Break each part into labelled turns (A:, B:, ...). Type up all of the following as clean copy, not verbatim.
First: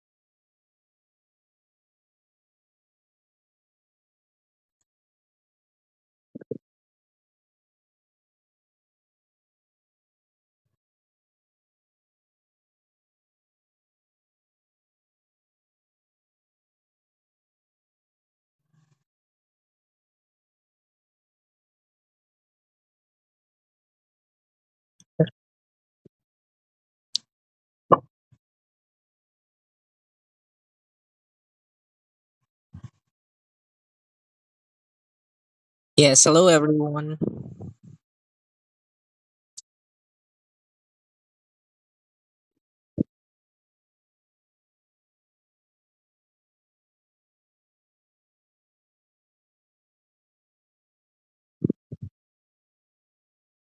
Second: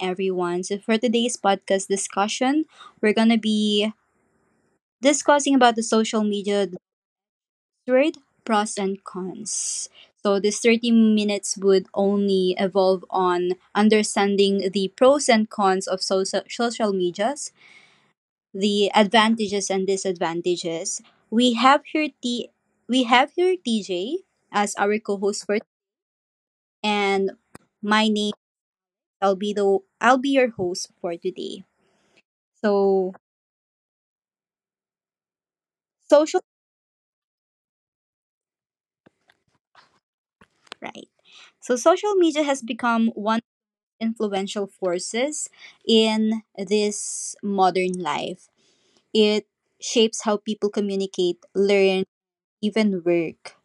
A: everyone. So, for today's podcast discussion, we're going to be discussing about the social media buzzword, pros and cons. So, this 30 minutes would only evolve on understanding the pros and cons of social medias, the advantages and disadvantages. We have here TJ as our co-host for, and my name, I'll be your host for today. So
B: Yes,
A: social,
B: hello everyone.
A: right. So social media has become one of the influential forces in this modern life. It shapes how people communicate, learn, even work.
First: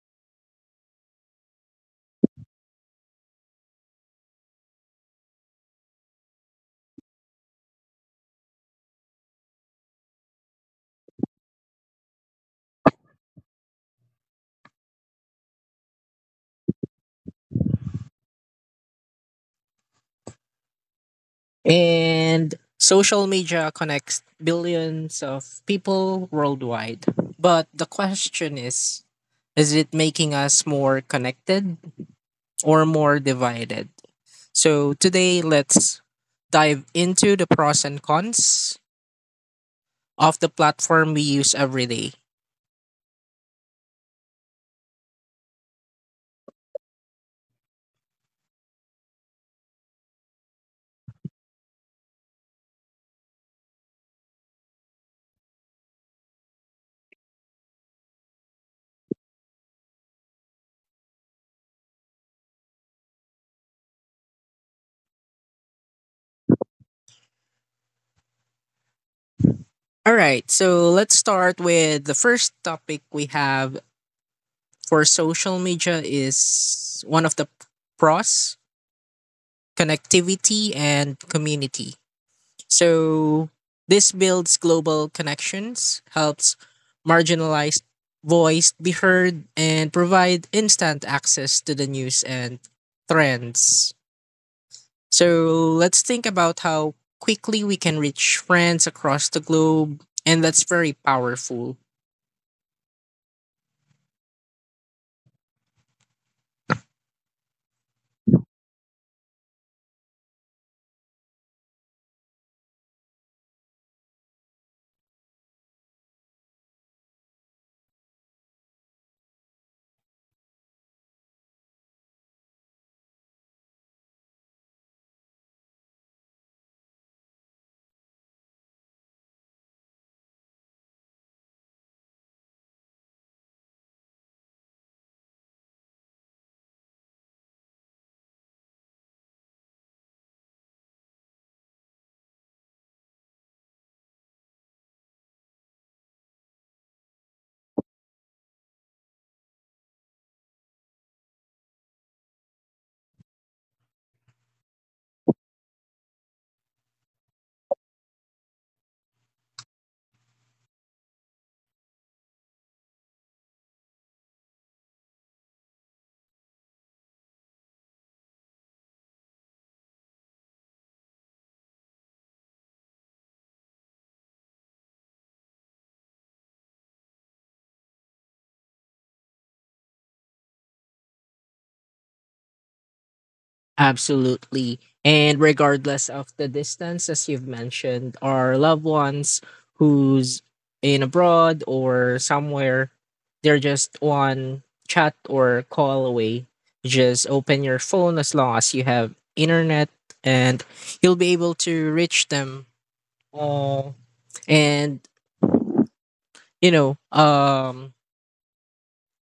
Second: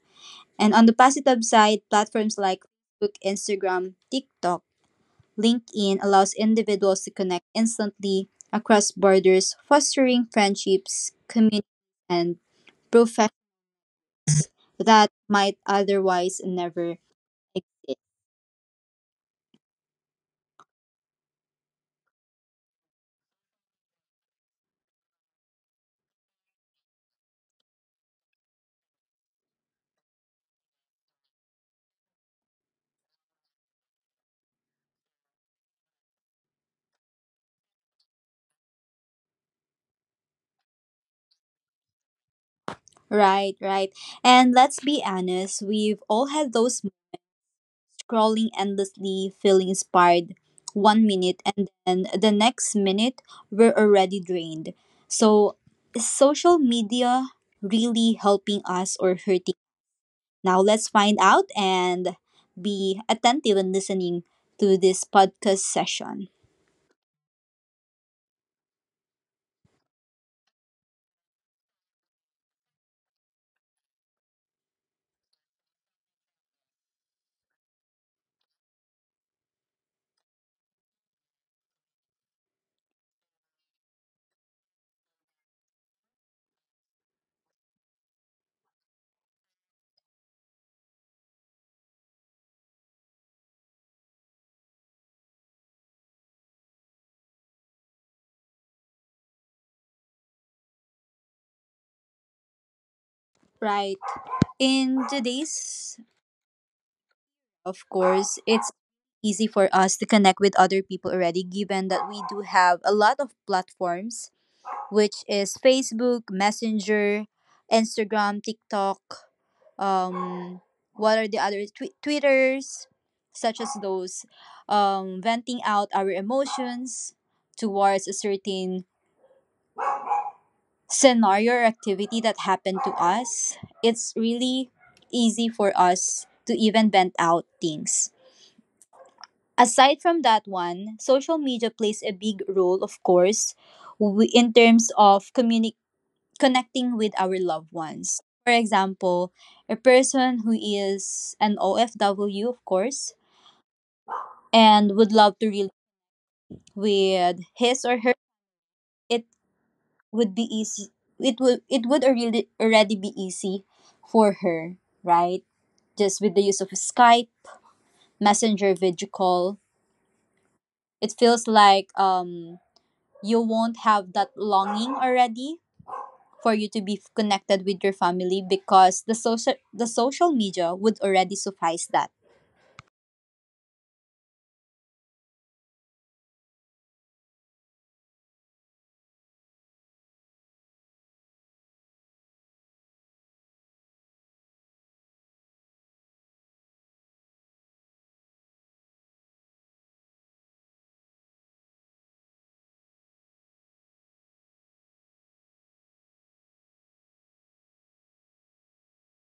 A: And on the positive side, platforms like Facebook, Instagram, TikTok, LinkedIn allows individuals to connect instantly across borders, fostering friendships, communities, and professions that might otherwise never exist.
B: And social media connects billions of people worldwide. But the question is it making us more connected or more divided? So today, let's dive into the pros and cons of the platform we use every day.
A: Right, right. And let's be honest, we've all had those moments scrolling endlessly, feeling inspired one minute, and then the next minute we're already drained. So, is social media really helping us or hurting? Now, let's find out and be attentive and listening to this podcast session.
B: All right, so let's start with the first topic we have for social media is one of the pros, connectivity and community. So this builds global connections, helps marginalized voice be heard and provide instant access to the news and trends. So let's think about how quickly we can reach friends across the globe. And that's very powerful.
A: Right. In today's, of course, it's easy for us to connect with other people already, given that we do have a lot of platforms, which is Facebook, Messenger, Instagram, TikTok. Um, what are the other Twitters, such as those, venting out our emotions towards a certain scenario or activity that happened to us. It's really easy for us to even vent out things. Aside from that one, social media plays a big role, of course, we, in terms of connecting with our loved ones. For example, a person who is an OFW, of course, and would love to relate with his or her, it would be easy. It would already be easy for her, right? Just with the use of Skype, Messenger video call, it feels like you won't have that longing already for you to be connected with your family because the social media would already suffice that.
B: Absolutely. And regardless of the distance, as you've mentioned, our loved ones who's in abroad or somewhere, they're just one chat or call away. Just open your phone as long as you have internet and you'll be able to reach them. Uh, and you know, um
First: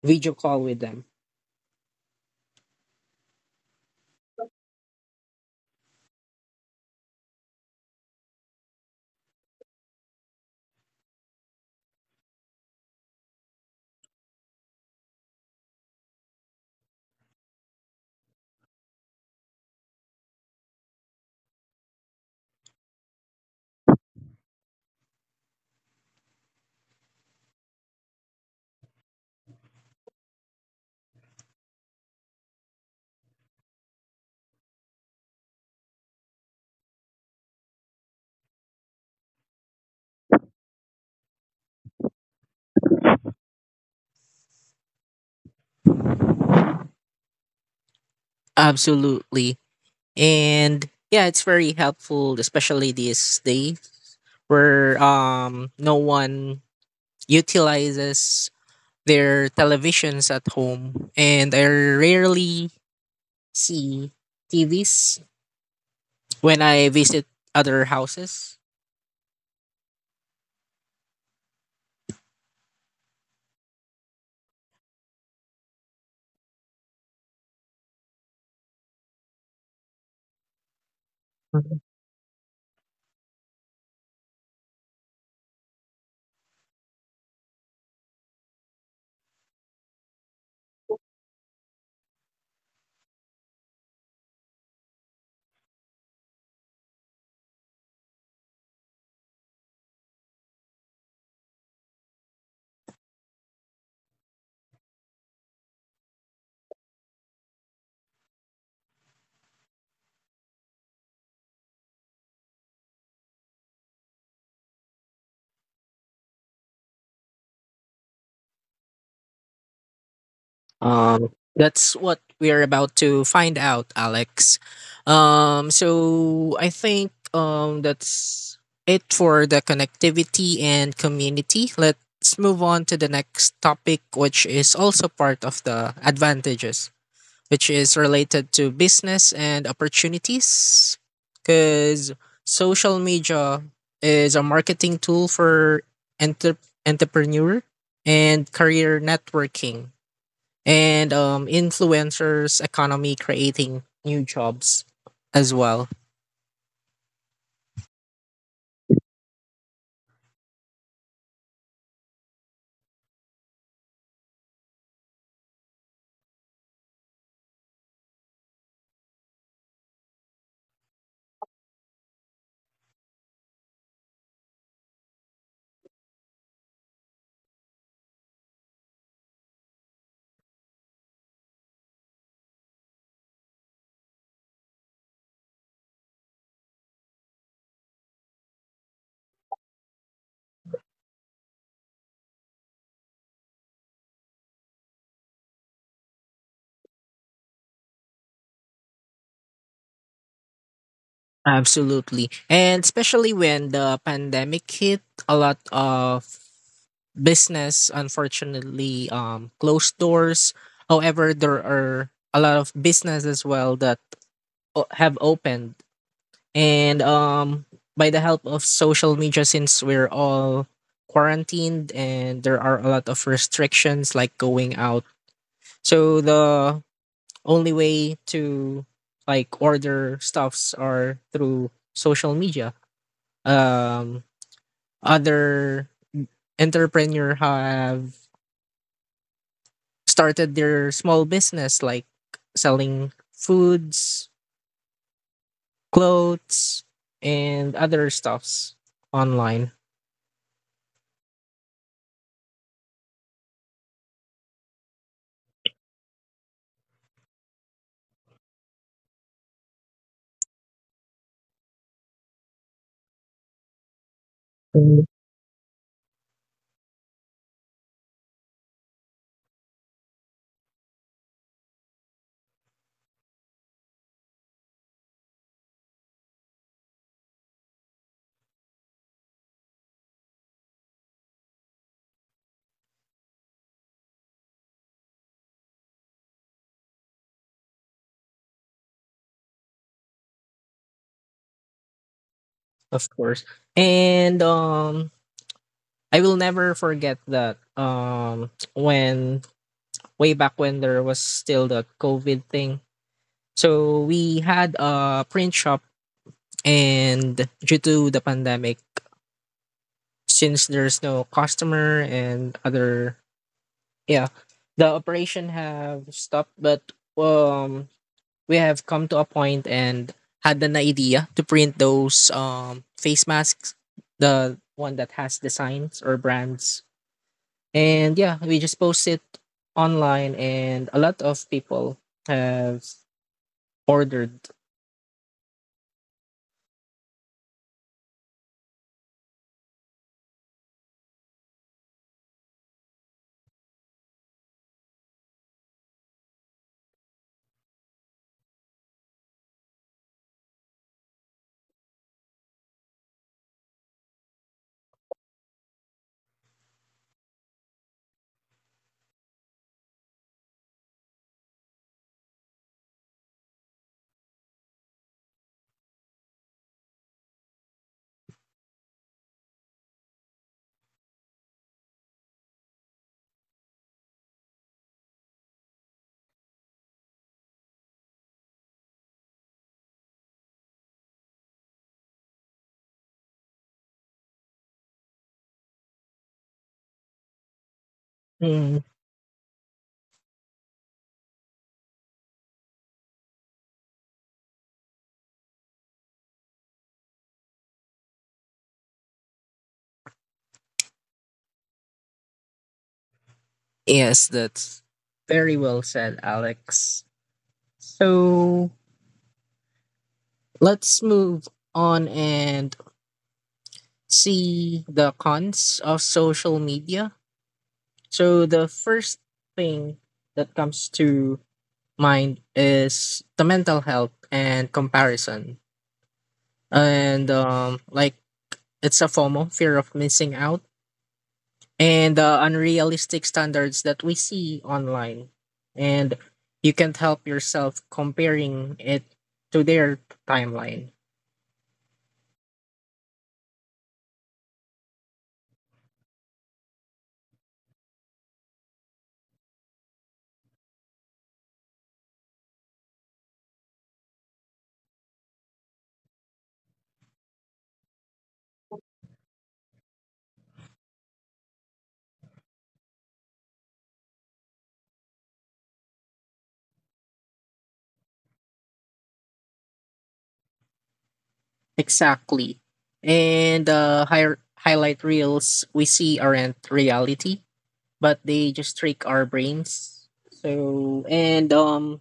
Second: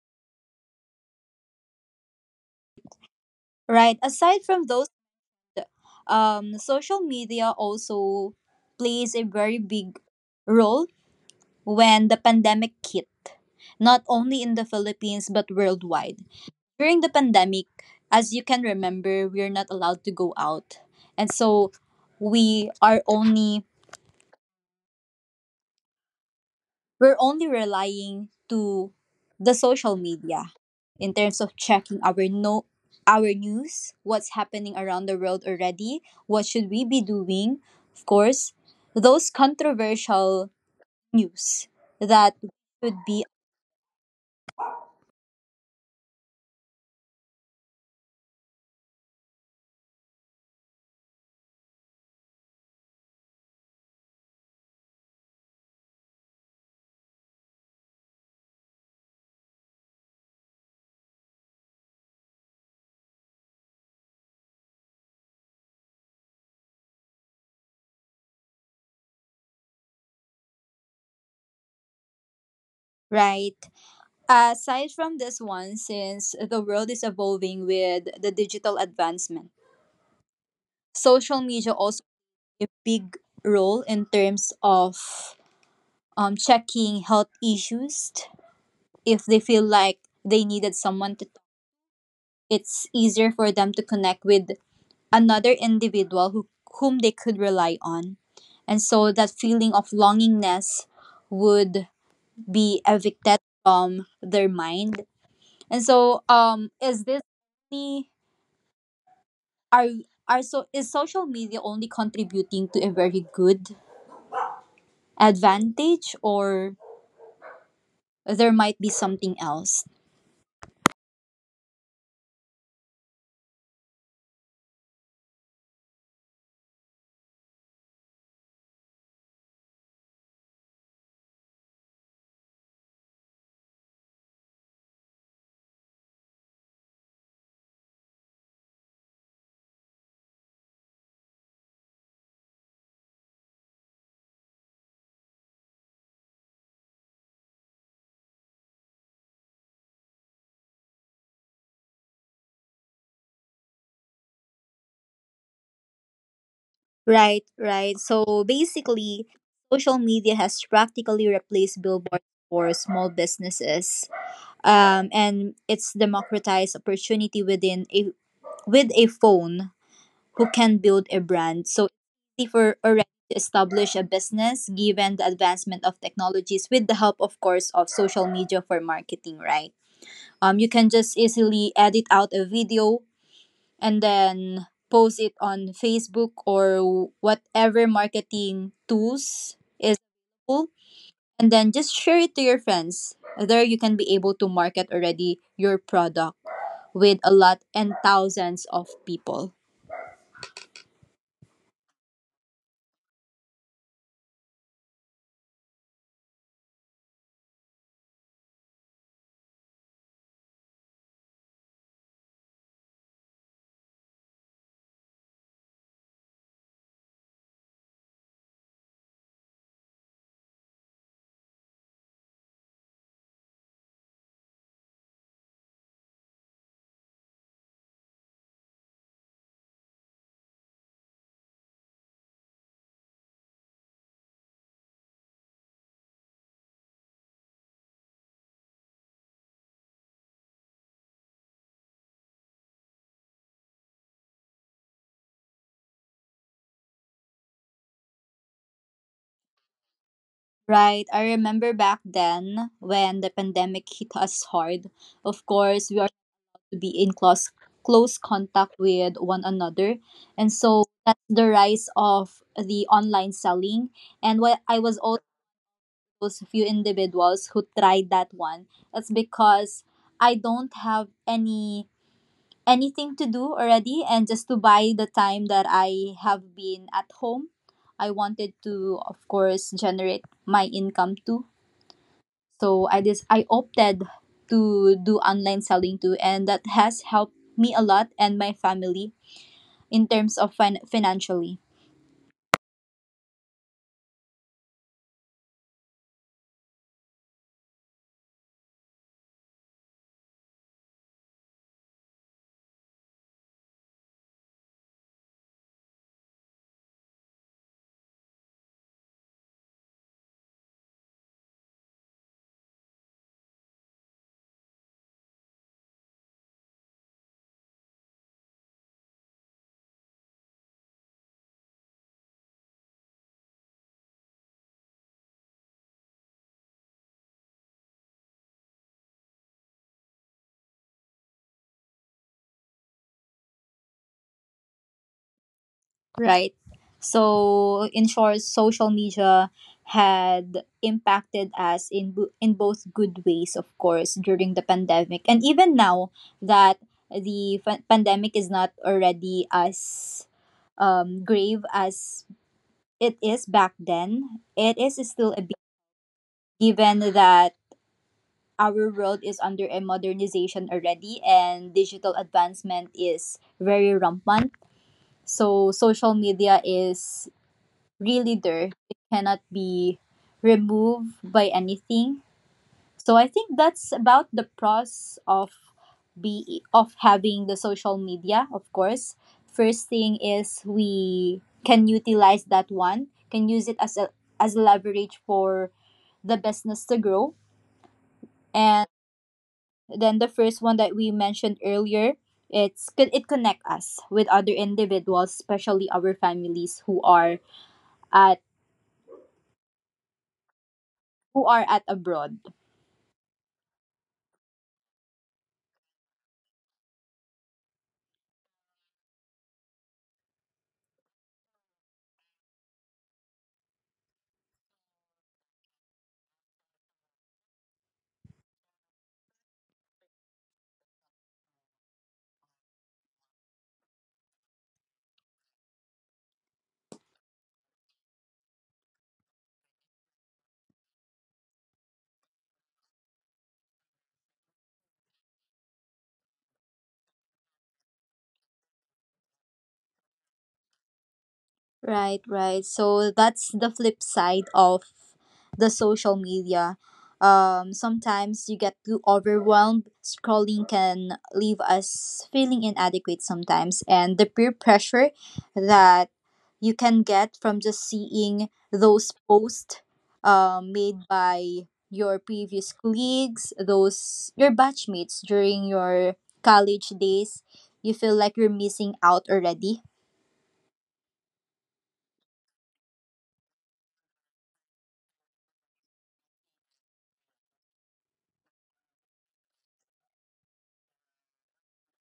B: video call with them.
A: Right, aside from those, social media also plays a very big role when the pandemic hit, not only in the Philippines but worldwide. During the pandemic, as you can remember, we're not allowed to go out, and so we are only we're only relying to the social media in terms of checking our no our news, what's happening around the world already, what should we be doing, of course, those controversial news that should be.
B: Absolutely. And yeah, it's very helpful, especially these days where no one utilizes their televisions at home and I rarely see TVs when I visit other houses.
A: Right. Aside from this one, since the world is evolving with the digital advancement, social media also play a big role in terms of checking health issues if they feel like they needed someone to talk. It's easier for them to connect with another whom they could rely on. And so that feeling of longingness would be evicted from their mind. And so is this only are are so is social media only contributing to a very good advantage, or there might be something else?
B: That's what we're about to find out, Alex. So I think that's it for the connectivity and community. Let's move on to the next topic, which is also part of the advantages, which is related to business and opportunities, because social media is a marketing tool for enter- entrepreneur and career networking and influencers economy creating new jobs as well.
A: Right, right. So basically, social media has practically replaced billboards for small businesses. And it's democratized opportunity with a phone, who can build a brand. So it's easy for already to establish a business, given the advancement of technologies, with the help of course of social media for marketing, right? You can just easily edit out a video and then post it on Facebook or whatever marketing tools is available, and then just share it to your friends. There you can be able to market already your product with a lot and thousands of people.
B: Absolutely, and especially when the pandemic hit, a lot of business unfortunately closed doors. However, there are a lot of business as well that have opened and by the help of social media, since we're all quarantined and there are a lot of restrictions like going out, so the only way to like order stuffs are through social media. Um, Other entrepreneur have started their small business like selling foods, clothes, and other stuffs online.
A: Right. I remember back then when the pandemic hit us hard. Of course, we are to be in close contact with one another. And so that's the rise of the online selling. And what I was
B: Mm.
A: also, those few individuals who tried that one, it's because I don't have anything to do already, and just to buy the time that I have been at home, I wanted to, of course, generate my income too. So I opted to do online selling too, and that has helped me a lot and my family in terms of financially.
B: Of course. And I will never forget that when way back when there was still the COVID thing. So we had a print shop. And due to the pandemic, since there's no customer and other, yeah, the operation have stopped. But um, we have come to a point and had an idea to print those face masks, the one that has designs or brands. And yeah, we just post it online, and a lot of people have ordered.
A: Right? So, in short, social media had impacted us in both good ways, of course, during the pandemic, and even now that the pandemic is not already as grave as it is back then. It is still a big, given that our world is under a modernization already and digital advancement is very rampant. So social media is really there. It cannot be removed by anything. So I think that's about the pros of be of having the social media, of course. First thing is we can utilize that one, can use it as a leverage for the business to grow.
B: Mm.
A: And then the first one that we mentioned earlier, it's co- it connect us with other individuals, especially our families at who are at abroad.
B: Yes, that's very well said, Alex. So let's move on and see the cons of social media. So, the first thing that comes to mind is the mental health and comparison. And like it's a FOMO, fear of missing out, and the unrealistic standards that we see online. And you can't help yourself comparing it to their timeline.
A: Right, right. So that's the flip side of the social media. Sometimes you get too overwhelmed. Scrolling can leave us feeling inadequate sometimes, and the peer pressure that you can get from just seeing those posts, made by your previous colleagues, those your batchmates during your college days, you feel like you're missing out already.
B: Exactly. And highlight reels we see aren't reality, but they just trick our brains. So and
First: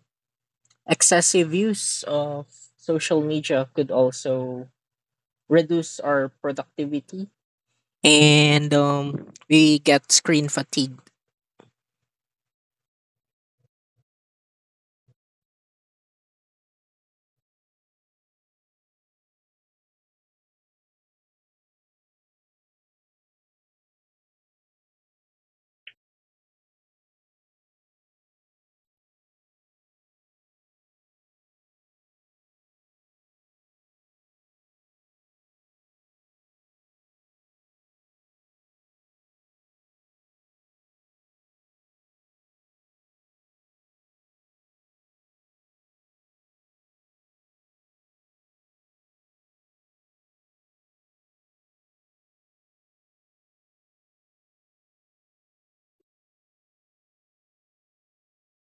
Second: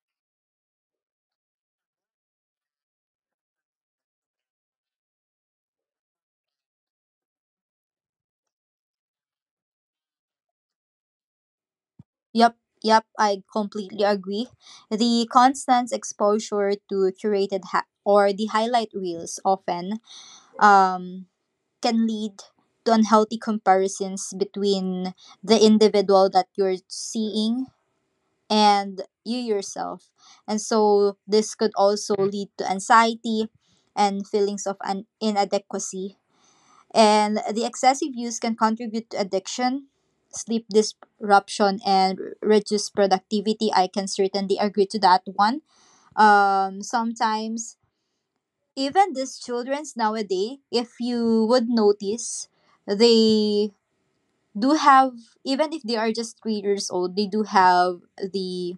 B: excessive use of social media could also reduce our productivity, and we get screen fatigue.
A: Yep, yep, I completely agree. The constant exposure to curated ha- or the highlight reels often um, can lead to unhealthy comparisons between the individual that you're seeing and you yourself. And so this could also lead to anxiety and feelings of an inadequacy, and the excessive use can contribute to addiction, sleep disruption, and reduced productivity. I can certainly agree to that one. Sometimes, even these childrens nowadays, if you would notice, they do have, even if they are just three years old, they do have the,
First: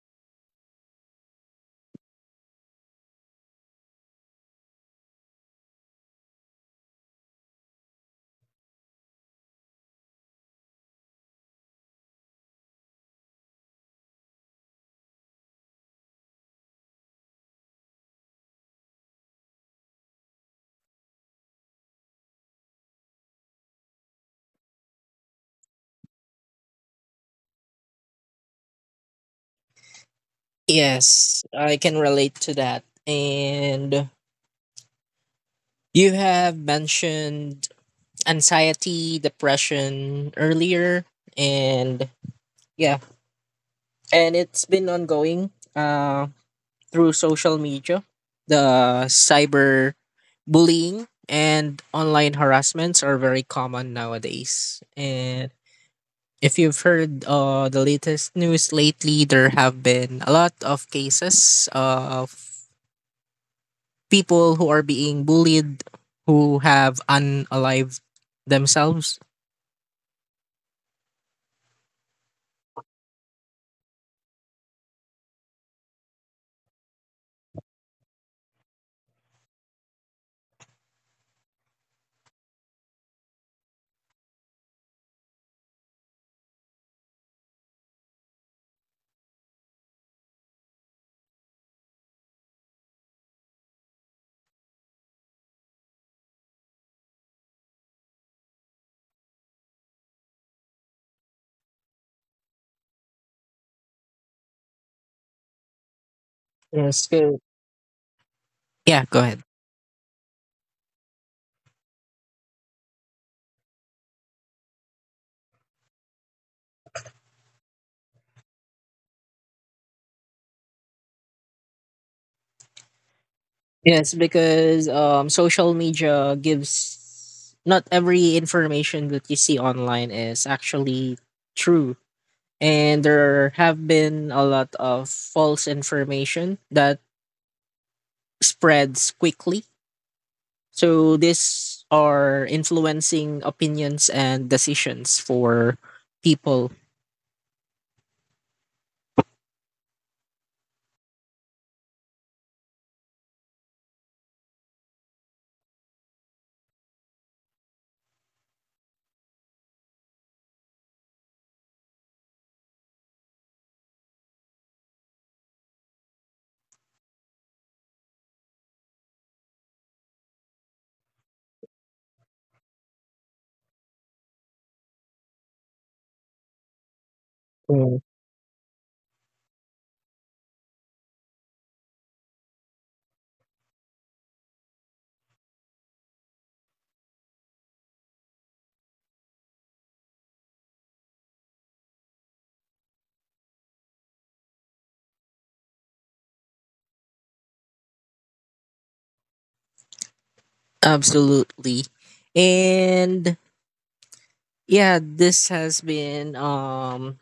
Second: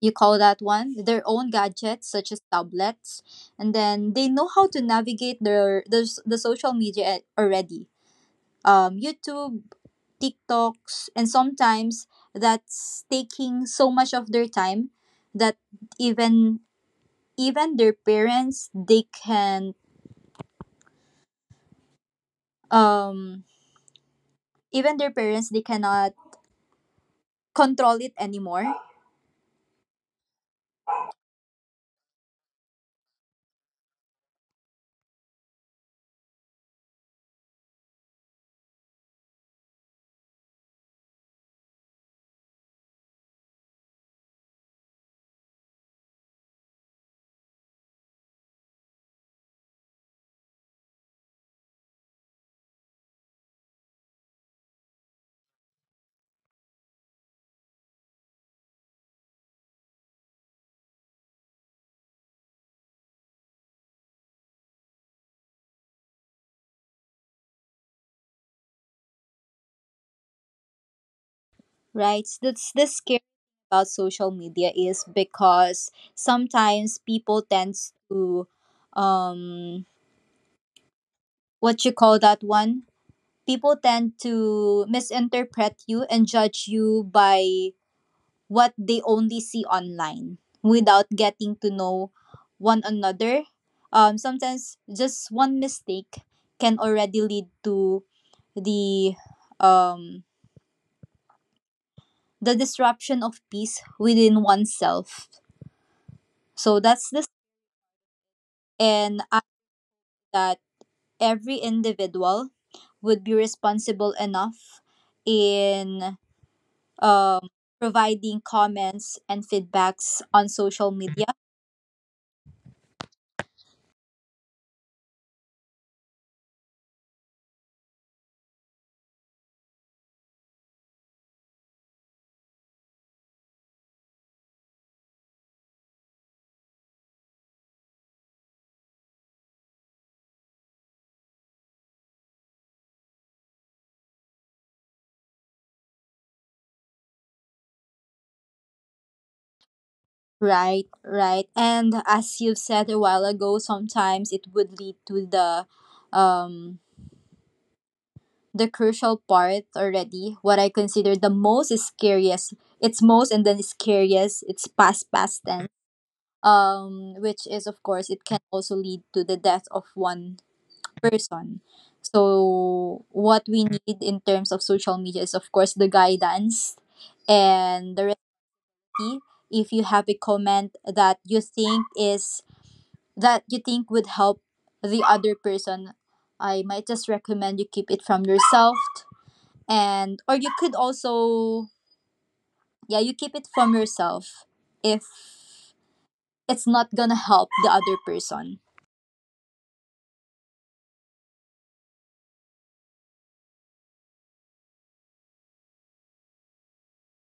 A: you call that one, their own gadgets such as tablets. And then they know how to navigate the social media already, YouTube, TikToks, and sometimes that's taking so much of their time that even even their parents they can um even their parents they cannot control it anymore.
B: Yes, I can relate to that. And you have mentioned anxiety, depression earlier, and yeah, and it's been ongoing through social media. The cyber bullying and online harassments are very common nowadays. And if you've heard the latest news lately, there have been a lot of cases of people who are being bullied who have unalived themselves.
A: Right, that's the scary thing about social media, is because sometimes people tends to um what you call that one people tend to misinterpret you and judge you by what they only see online without getting to know one another. Sometimes just one mistake can already lead to the um, the disruption of peace within oneself. So that's
B: Yes.
A: this,
B: Good. Yeah,
A: and
B: go
A: I,
B: ahead.
A: that every individual would be responsible enough in um, providing comments and feedbacks on social media.
B: Yes, because social media gives not every information that you see online is actually true. And there have been a lot of false information that spreads quickly. So these are influencing opinions and decisions for people.
A: Right, right. And as you said a while ago, sometimes it would lead to um the crucial part already. What I consider the most is scariest. It's most and then scariest. It's past past tense. Which is, of course, it can also lead to the death of one person. So what we need in terms of social media is, of course, the guidance and
B: Mm.
A: the recipe. If you have a comment that you think is that you think would help the other person, I might just recommend you keep it from yourself. And or you could also, yeah, you keep it from yourself if it's not going to help the other person.
B: Absolutely. And yeah, this has been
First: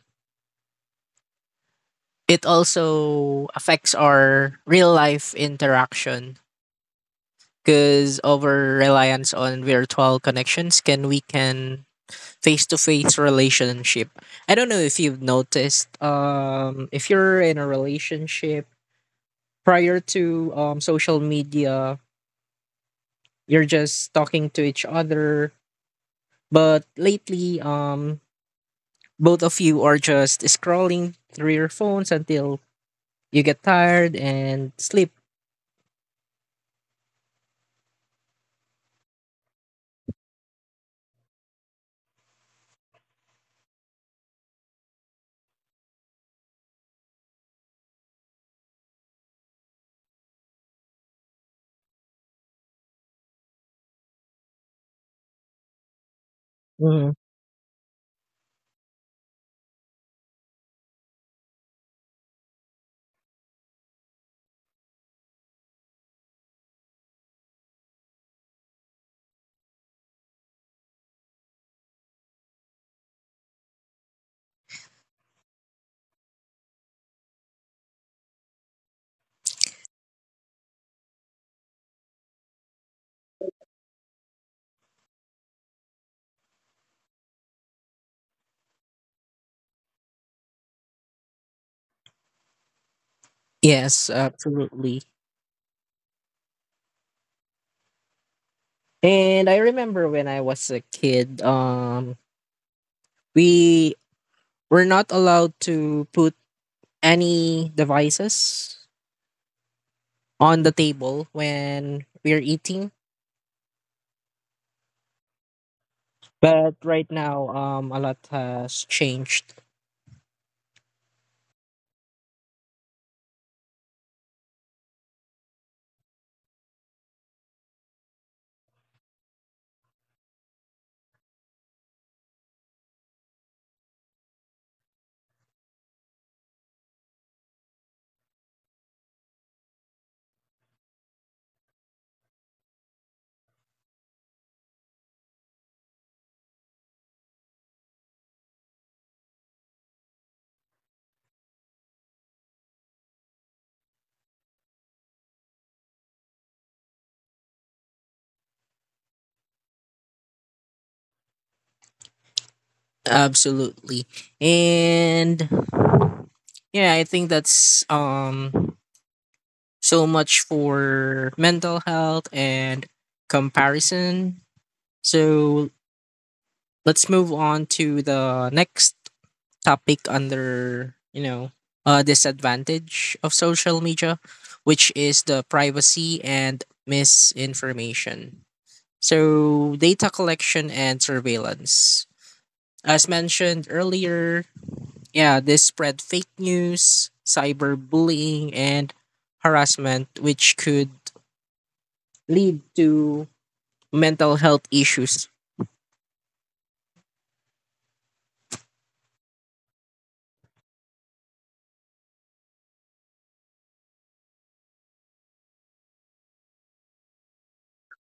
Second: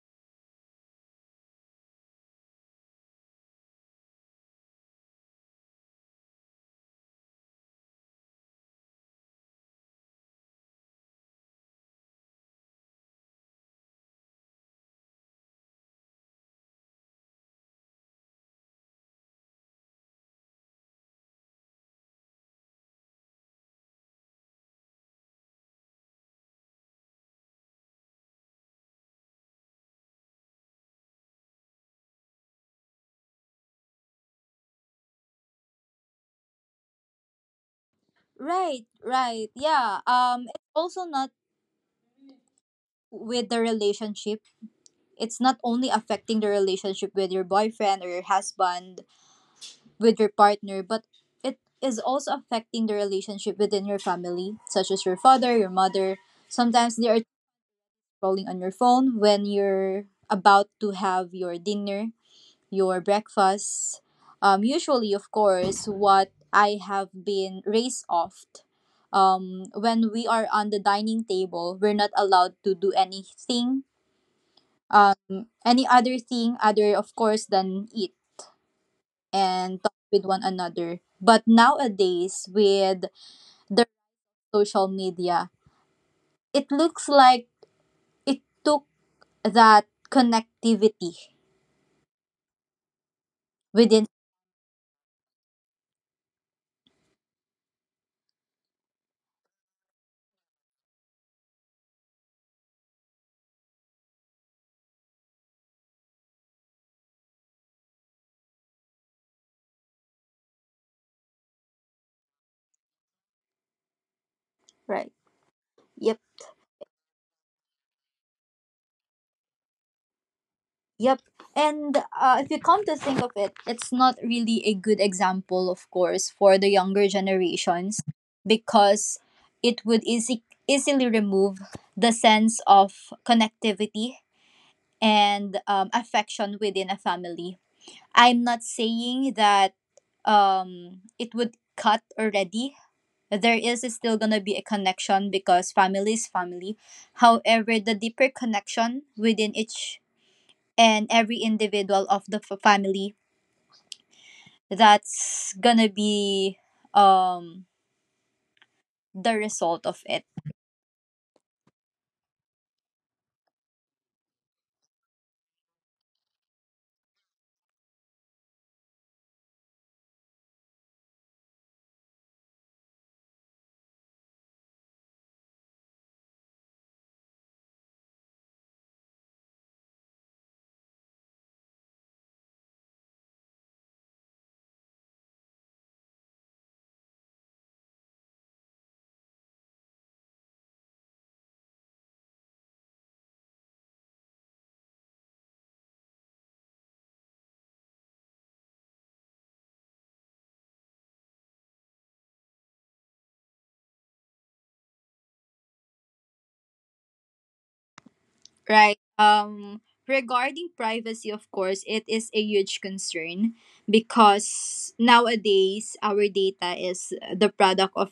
B: it also affects our real life interaction because over reliance on virtual connections can weaken face to face relationship. I don't know if you've noticed if you're in a relationship prior to social media, you're just talking to each other, but lately both of you are just scrolling through your phones until you get tired and sleep.
A: Right, right. Yeah. It's also not with the relationship. It's not only affecting the relationship with your boyfriend or your husband with your partner, but it is also affecting the relationship within your family, such as your father, your mother. Sometimes they are scrolling on your phone when you're about to have your dinner, your breakfast. Usually, of course, what I have been raised off. When we are on the dining table, we're not allowed to do anything, any other thing other, of course, than eat and talk with one another. But nowadays, with the social media, it looks like it took that connectivity within.
B: Yes, absolutely. And I remember when I was a kid, we were not allowed to put any devices on the table when we're eating.
A: Right. Yep.
B: But right now, a lot has changed.
A: Yep. And if you come to think of it, it's not really a good example, of course, for the younger generations, because it would easily remove the sense of connectivity and affection within a family. I'm not saying that it would cut already. There is still gonna be a connection because family is family. However, the deeper connection within each and every individual of the family, that's gonna be um the result of it,
B: Absolutely. And yeah, I think that's so much for mental health and comparison. So let's move on to the next topic under you know disadvantage of social media, which is the privacy and misinformation. So data collection and surveillance, as mentioned earlier, yeah, this spread fake news, cyberbullying and harassment, which could lead to mental health issues.
A: right? Regarding privacy, of course, it is a huge concern because nowadays our data is the product of,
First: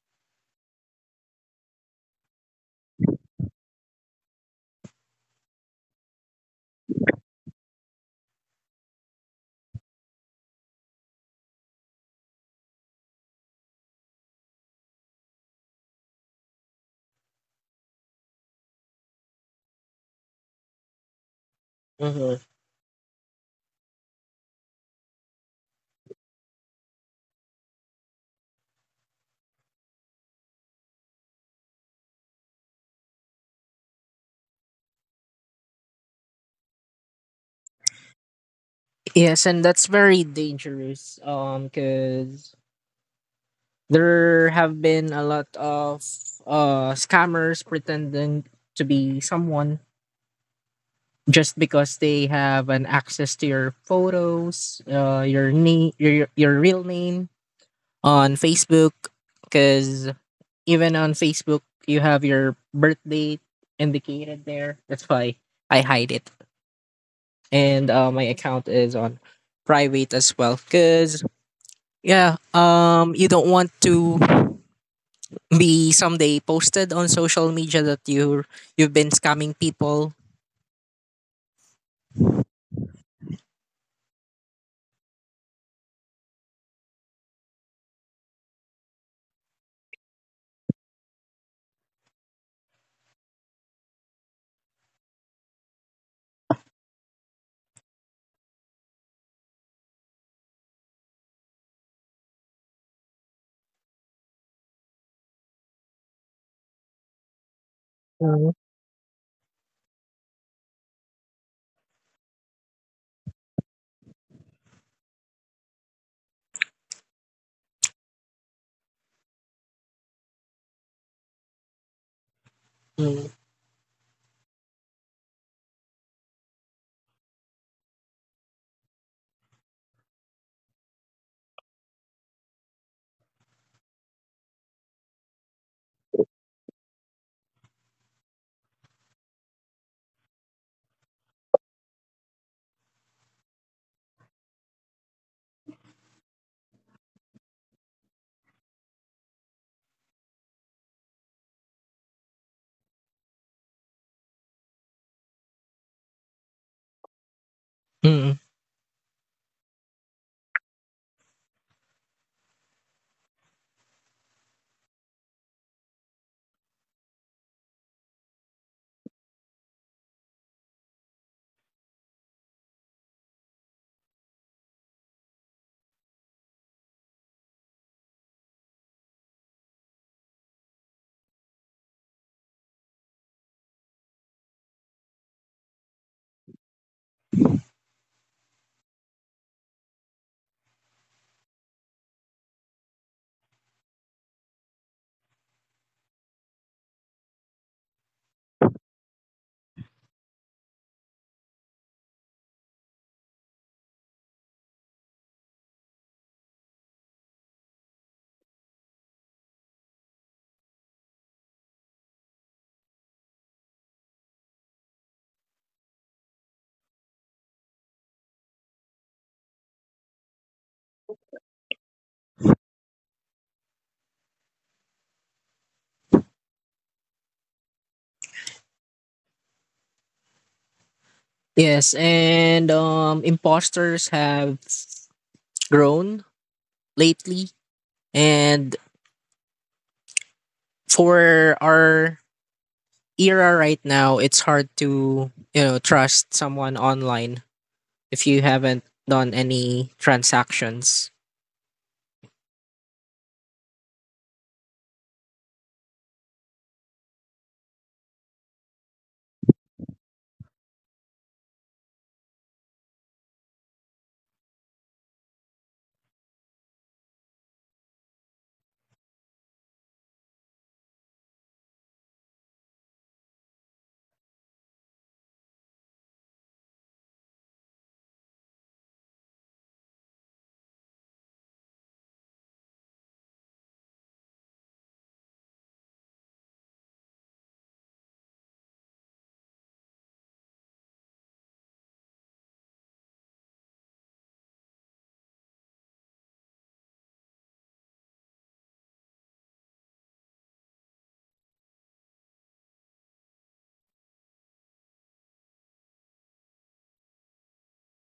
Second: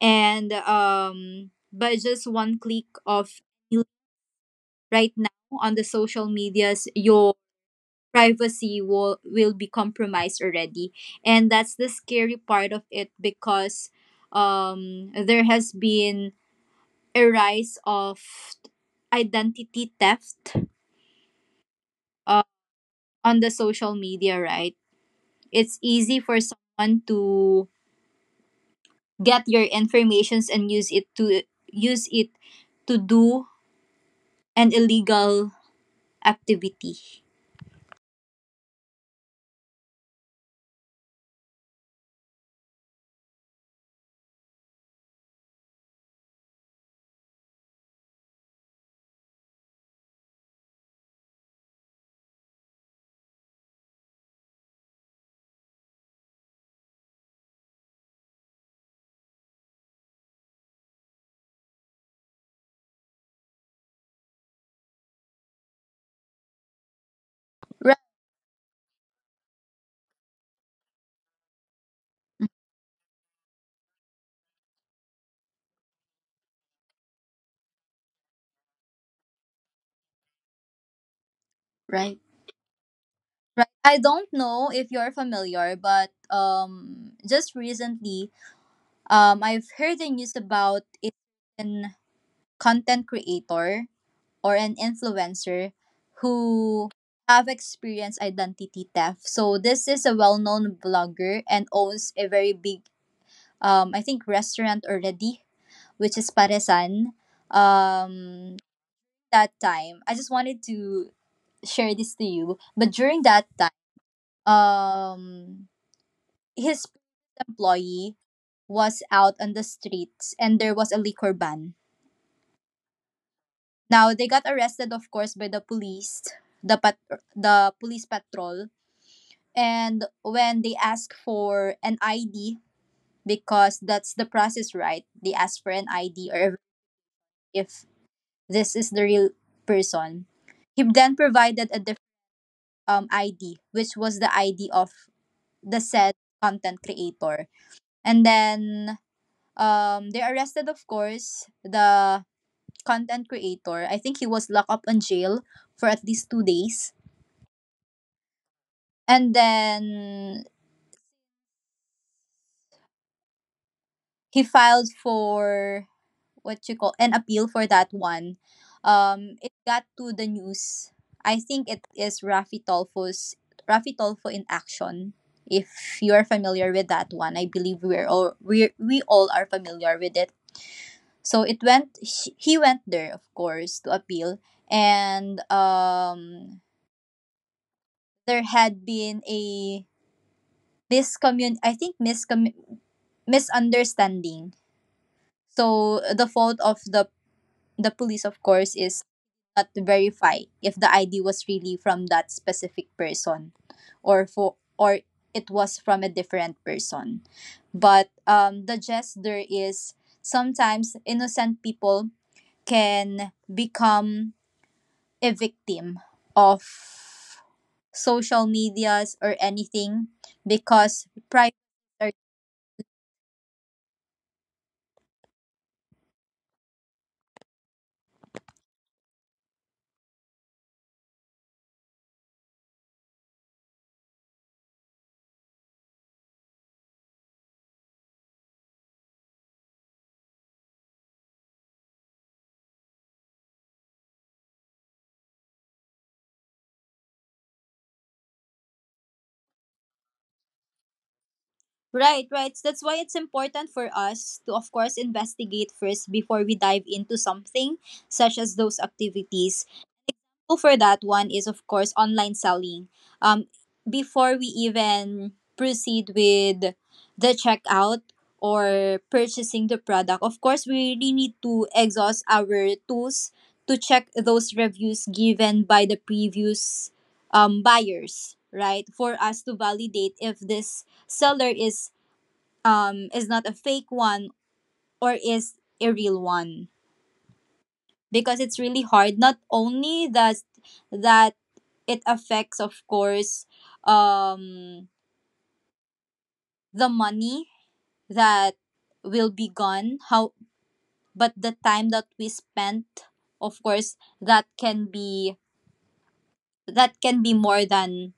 A: and by just one click of you right now on the social medias, your privacy will be compromised already. And that's the scary part of it, because there has been a rise of identity theft
B: Mhm.
A: uh, on the social media. Right, it's easy for someone to get your informations and use it to do an illegal activity.
B: Yes, and that's very dangerous because there have been a lot of scammers pretending to be someone just because they have an access to your photos, your name, your real name on Facebook. Because even on Facebook, you have your birth date indicated there. That's why I hide it, and
A: Right,
B: my account is on private as well. Because yeah, you don't want to be someday posted on social media that you've been scamming people.
A: right, right. I don't know if you're familiar, but just recently, I've heard the news about a certain content creator or an influencer who have experienced identity theft. So this is a well-known blogger and owns a very big, I think, restaurant already, which is Paresan.
B: Mm,
A: Um, that time, I just wanted to share this to you, but during that, um his employee was out on the streets and there was a liquor ban.
B: mm.
A: Now they got arrested, of course, by the police, the pat- the police patrol, and when they asked for an ID, because that's the process, right? They asked for an ID, or if this is the real person. He then provided a different, ID, which was the ID of the said content creator. And then, they arrested, of course, the content creator. I think he was locked up in jail for at least 2 days.
B: Mm.
A: And then he filed for what you call an appeal for that one. It got to the news. I think it is Rafi Tolfo in Action. If you are familiar with that one, I believe we all are familiar with it. So it went he went there, of course, to appeal, and there had been a miscommun I think miscom- misunderstanding. So the fault of the police, of course, is not to verify if the ID was really from that specific person, or it was from a different person. But the gist there is sometimes innocent people can become a victim of social medias or anything, because privacy are.
B: Yes, and imposters have grown lately, and for our era right now, it's hard to you know trust someone online if you haven't done any transactions.
A: Right, right. So that's why it's important for us to, of course, investigate first before we dive into something such as those activities. Example for that one is, of course, online selling. Um, before we even proceed with the checkout or purchasing the product, of course we really need to exhaust our tools to check those reviews given by the previous, buyers, right? For us to validate if this seller is, is not a fake one, or is a real one, because it's really hard. Not only that, that it affects, of course, um the money that will be gone, how, but the time that we spent, of course, that can be, that can be more than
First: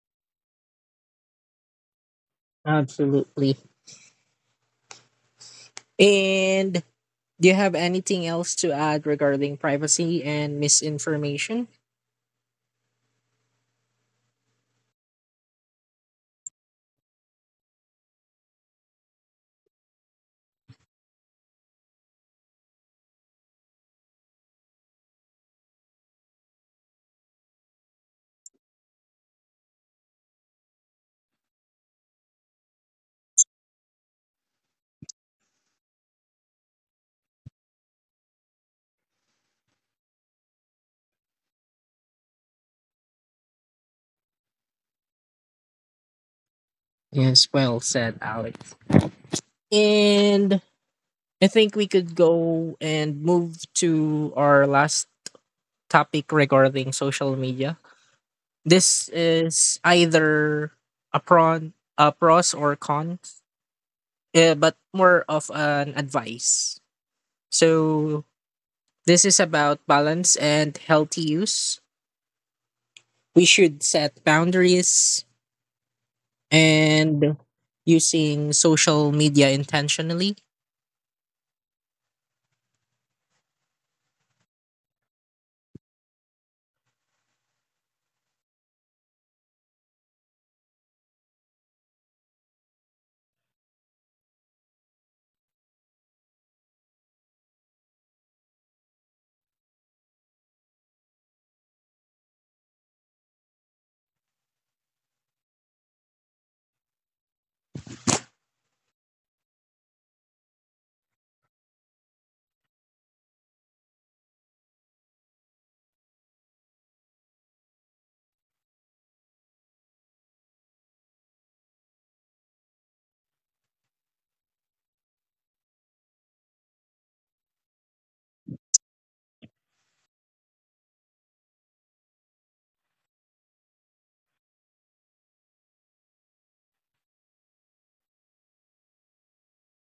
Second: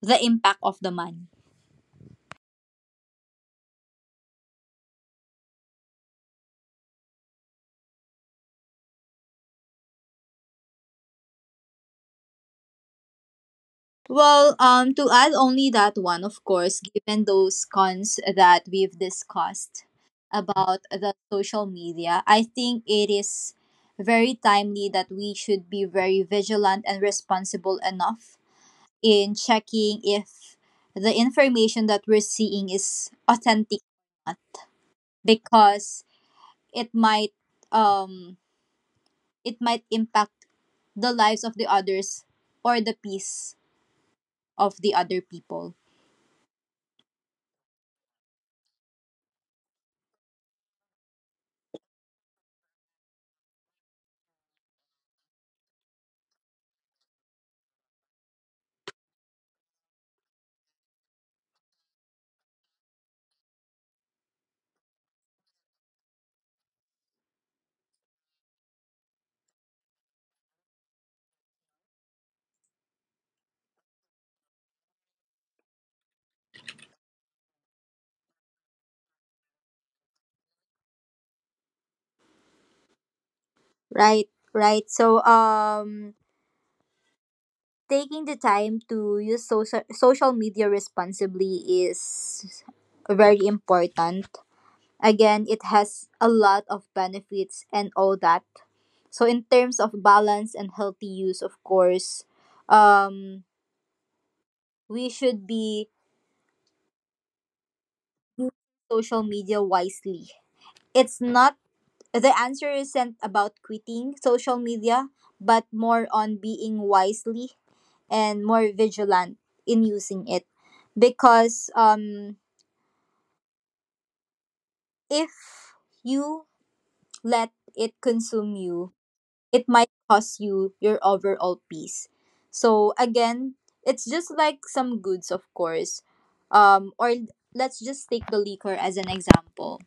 A: the impact of the money.
B: Absolutely. And do you have anything else to add regarding privacy and misinformation?
A: Well, to add only that one, of course, given those cons that we've discussed about the social media, I think it is very timely that we should be very vigilant and responsible enough in checking if the information that we're seeing is authentic or not, because it might, um it might impact the lives of the others, or the peace of the other people.
B: Yes, well said, Alex. And I think we could go and move to our last topic regarding social media. This is either a pro, a pros or cons, but more of an advice. So this is about balance and healthy use. We should set boundaries and using social media intentionally?
A: Right, right. So, taking the time to use social media responsibly is very important. Again, it has a lot of benefits and all that. So in terms of balance and healthy use, of course, um we should be using social media wisely. It's not, the answer isn't about quitting social media, but more on being wisely and more vigilant in using it, because if you let it consume you, it might cost you your overall peace. So again, it's just like some goods, of course. Or let's just take the liquor as an example.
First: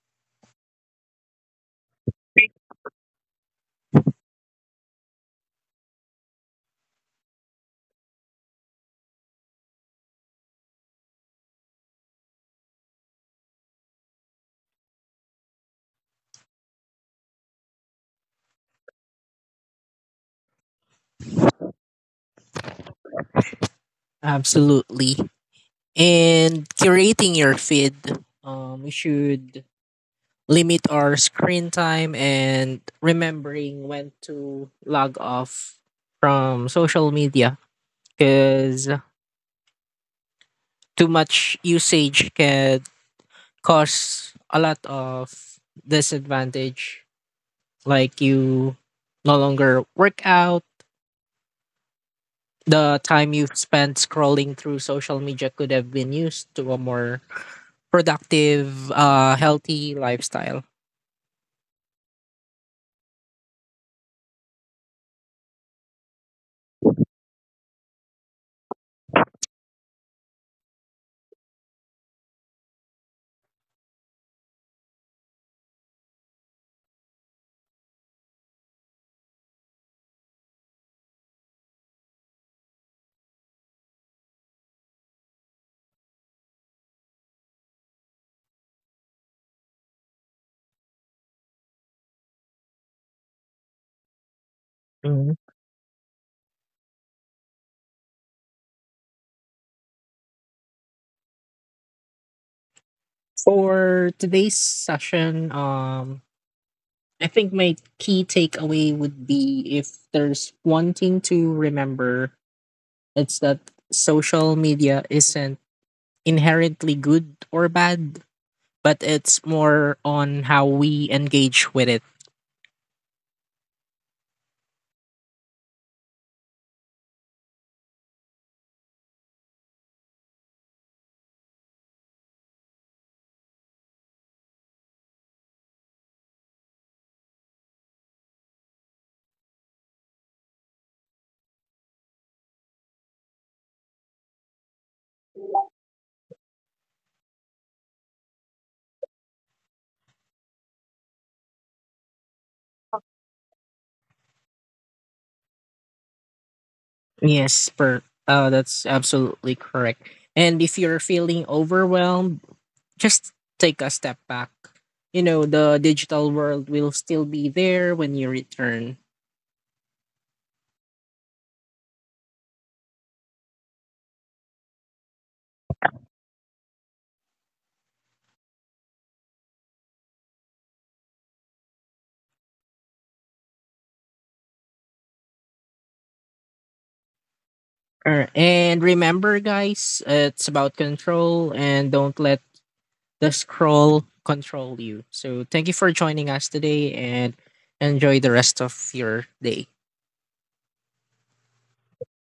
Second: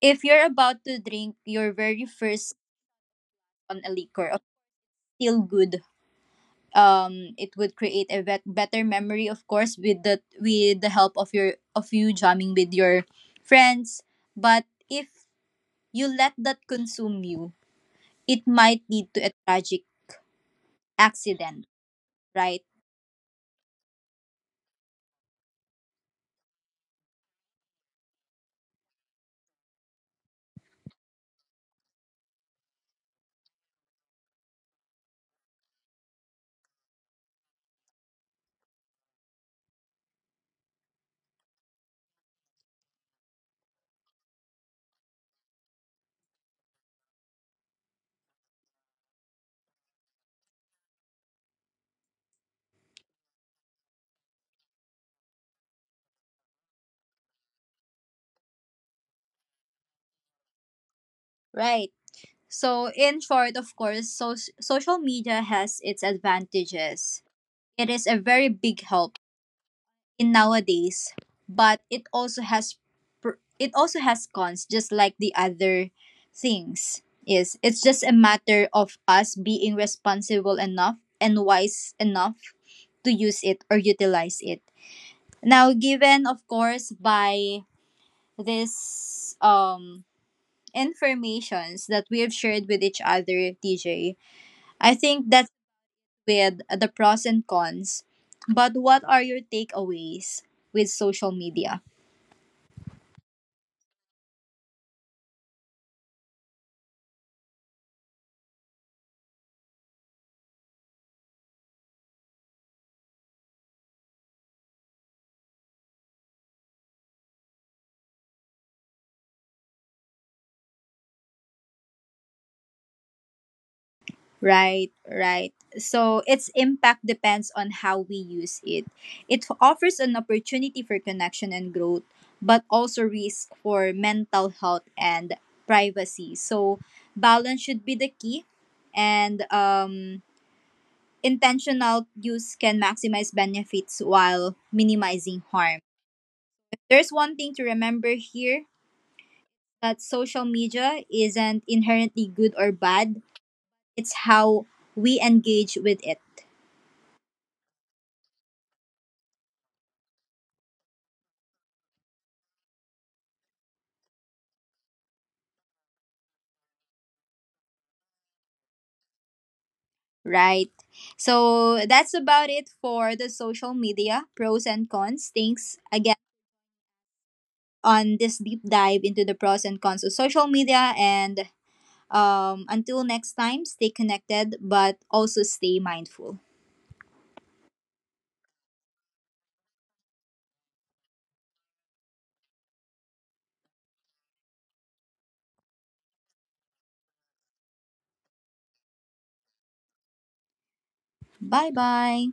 A: If you're about to drink your very first on a liquor, of still good. It would create a better memory, of course, with the help of your, of you jamming with your friends. But if you let that consume you, it might lead to a tragic accident, right?
B: Absolutely. And curating your feed. We should limit our screen time and remembering when to log off from social media because too much usage can cause a lot of disadvantage like you no longer work out. The time you've spent scrolling through social media could have been used to a more productive, healthy lifestyle.
A: Right. So, in short, of course, social media has its advantages. It is a very big help in nowadays, but it also has it also has cons, just like the other things. Is, it's just a matter of us being responsible enough and wise enough to use it or utilize it. Now, given, of course, by this informations that we have shared with each other, TJ, I think
B: Mhm.
A: that's with the pros and cons. But what are your takeaways with social media?
B: For today's session, I think my key takeaway would be if there's one thing to remember, it's that social media isn't inherently good or bad, but it's more on how we engage with it.
A: Right, right. So its impact depends on how we use it. It offers an opportunity for connection and growth, but also risk for mental health and privacy. So balance should be the key, and intentional use can maximize benefits while minimizing harm. There's one thing to remember here, that social media isn't inherently good or bad. It's how we engage with it,
B: Yes, per that's absolutely correct. And if you're feeling overwhelmed, just take a step back. You know, the digital world will still be there when you return.
A: right? So that's about it for the social media pros and cons. Thanks again on this deep dive into the pros and cons of social media. And until next time, stay connected, but also stay mindful.
B: And remember, guys, it's about control and don't let the scroll control you. So, thank you for joining us today and enjoy the rest of your day.
A: Bye bye.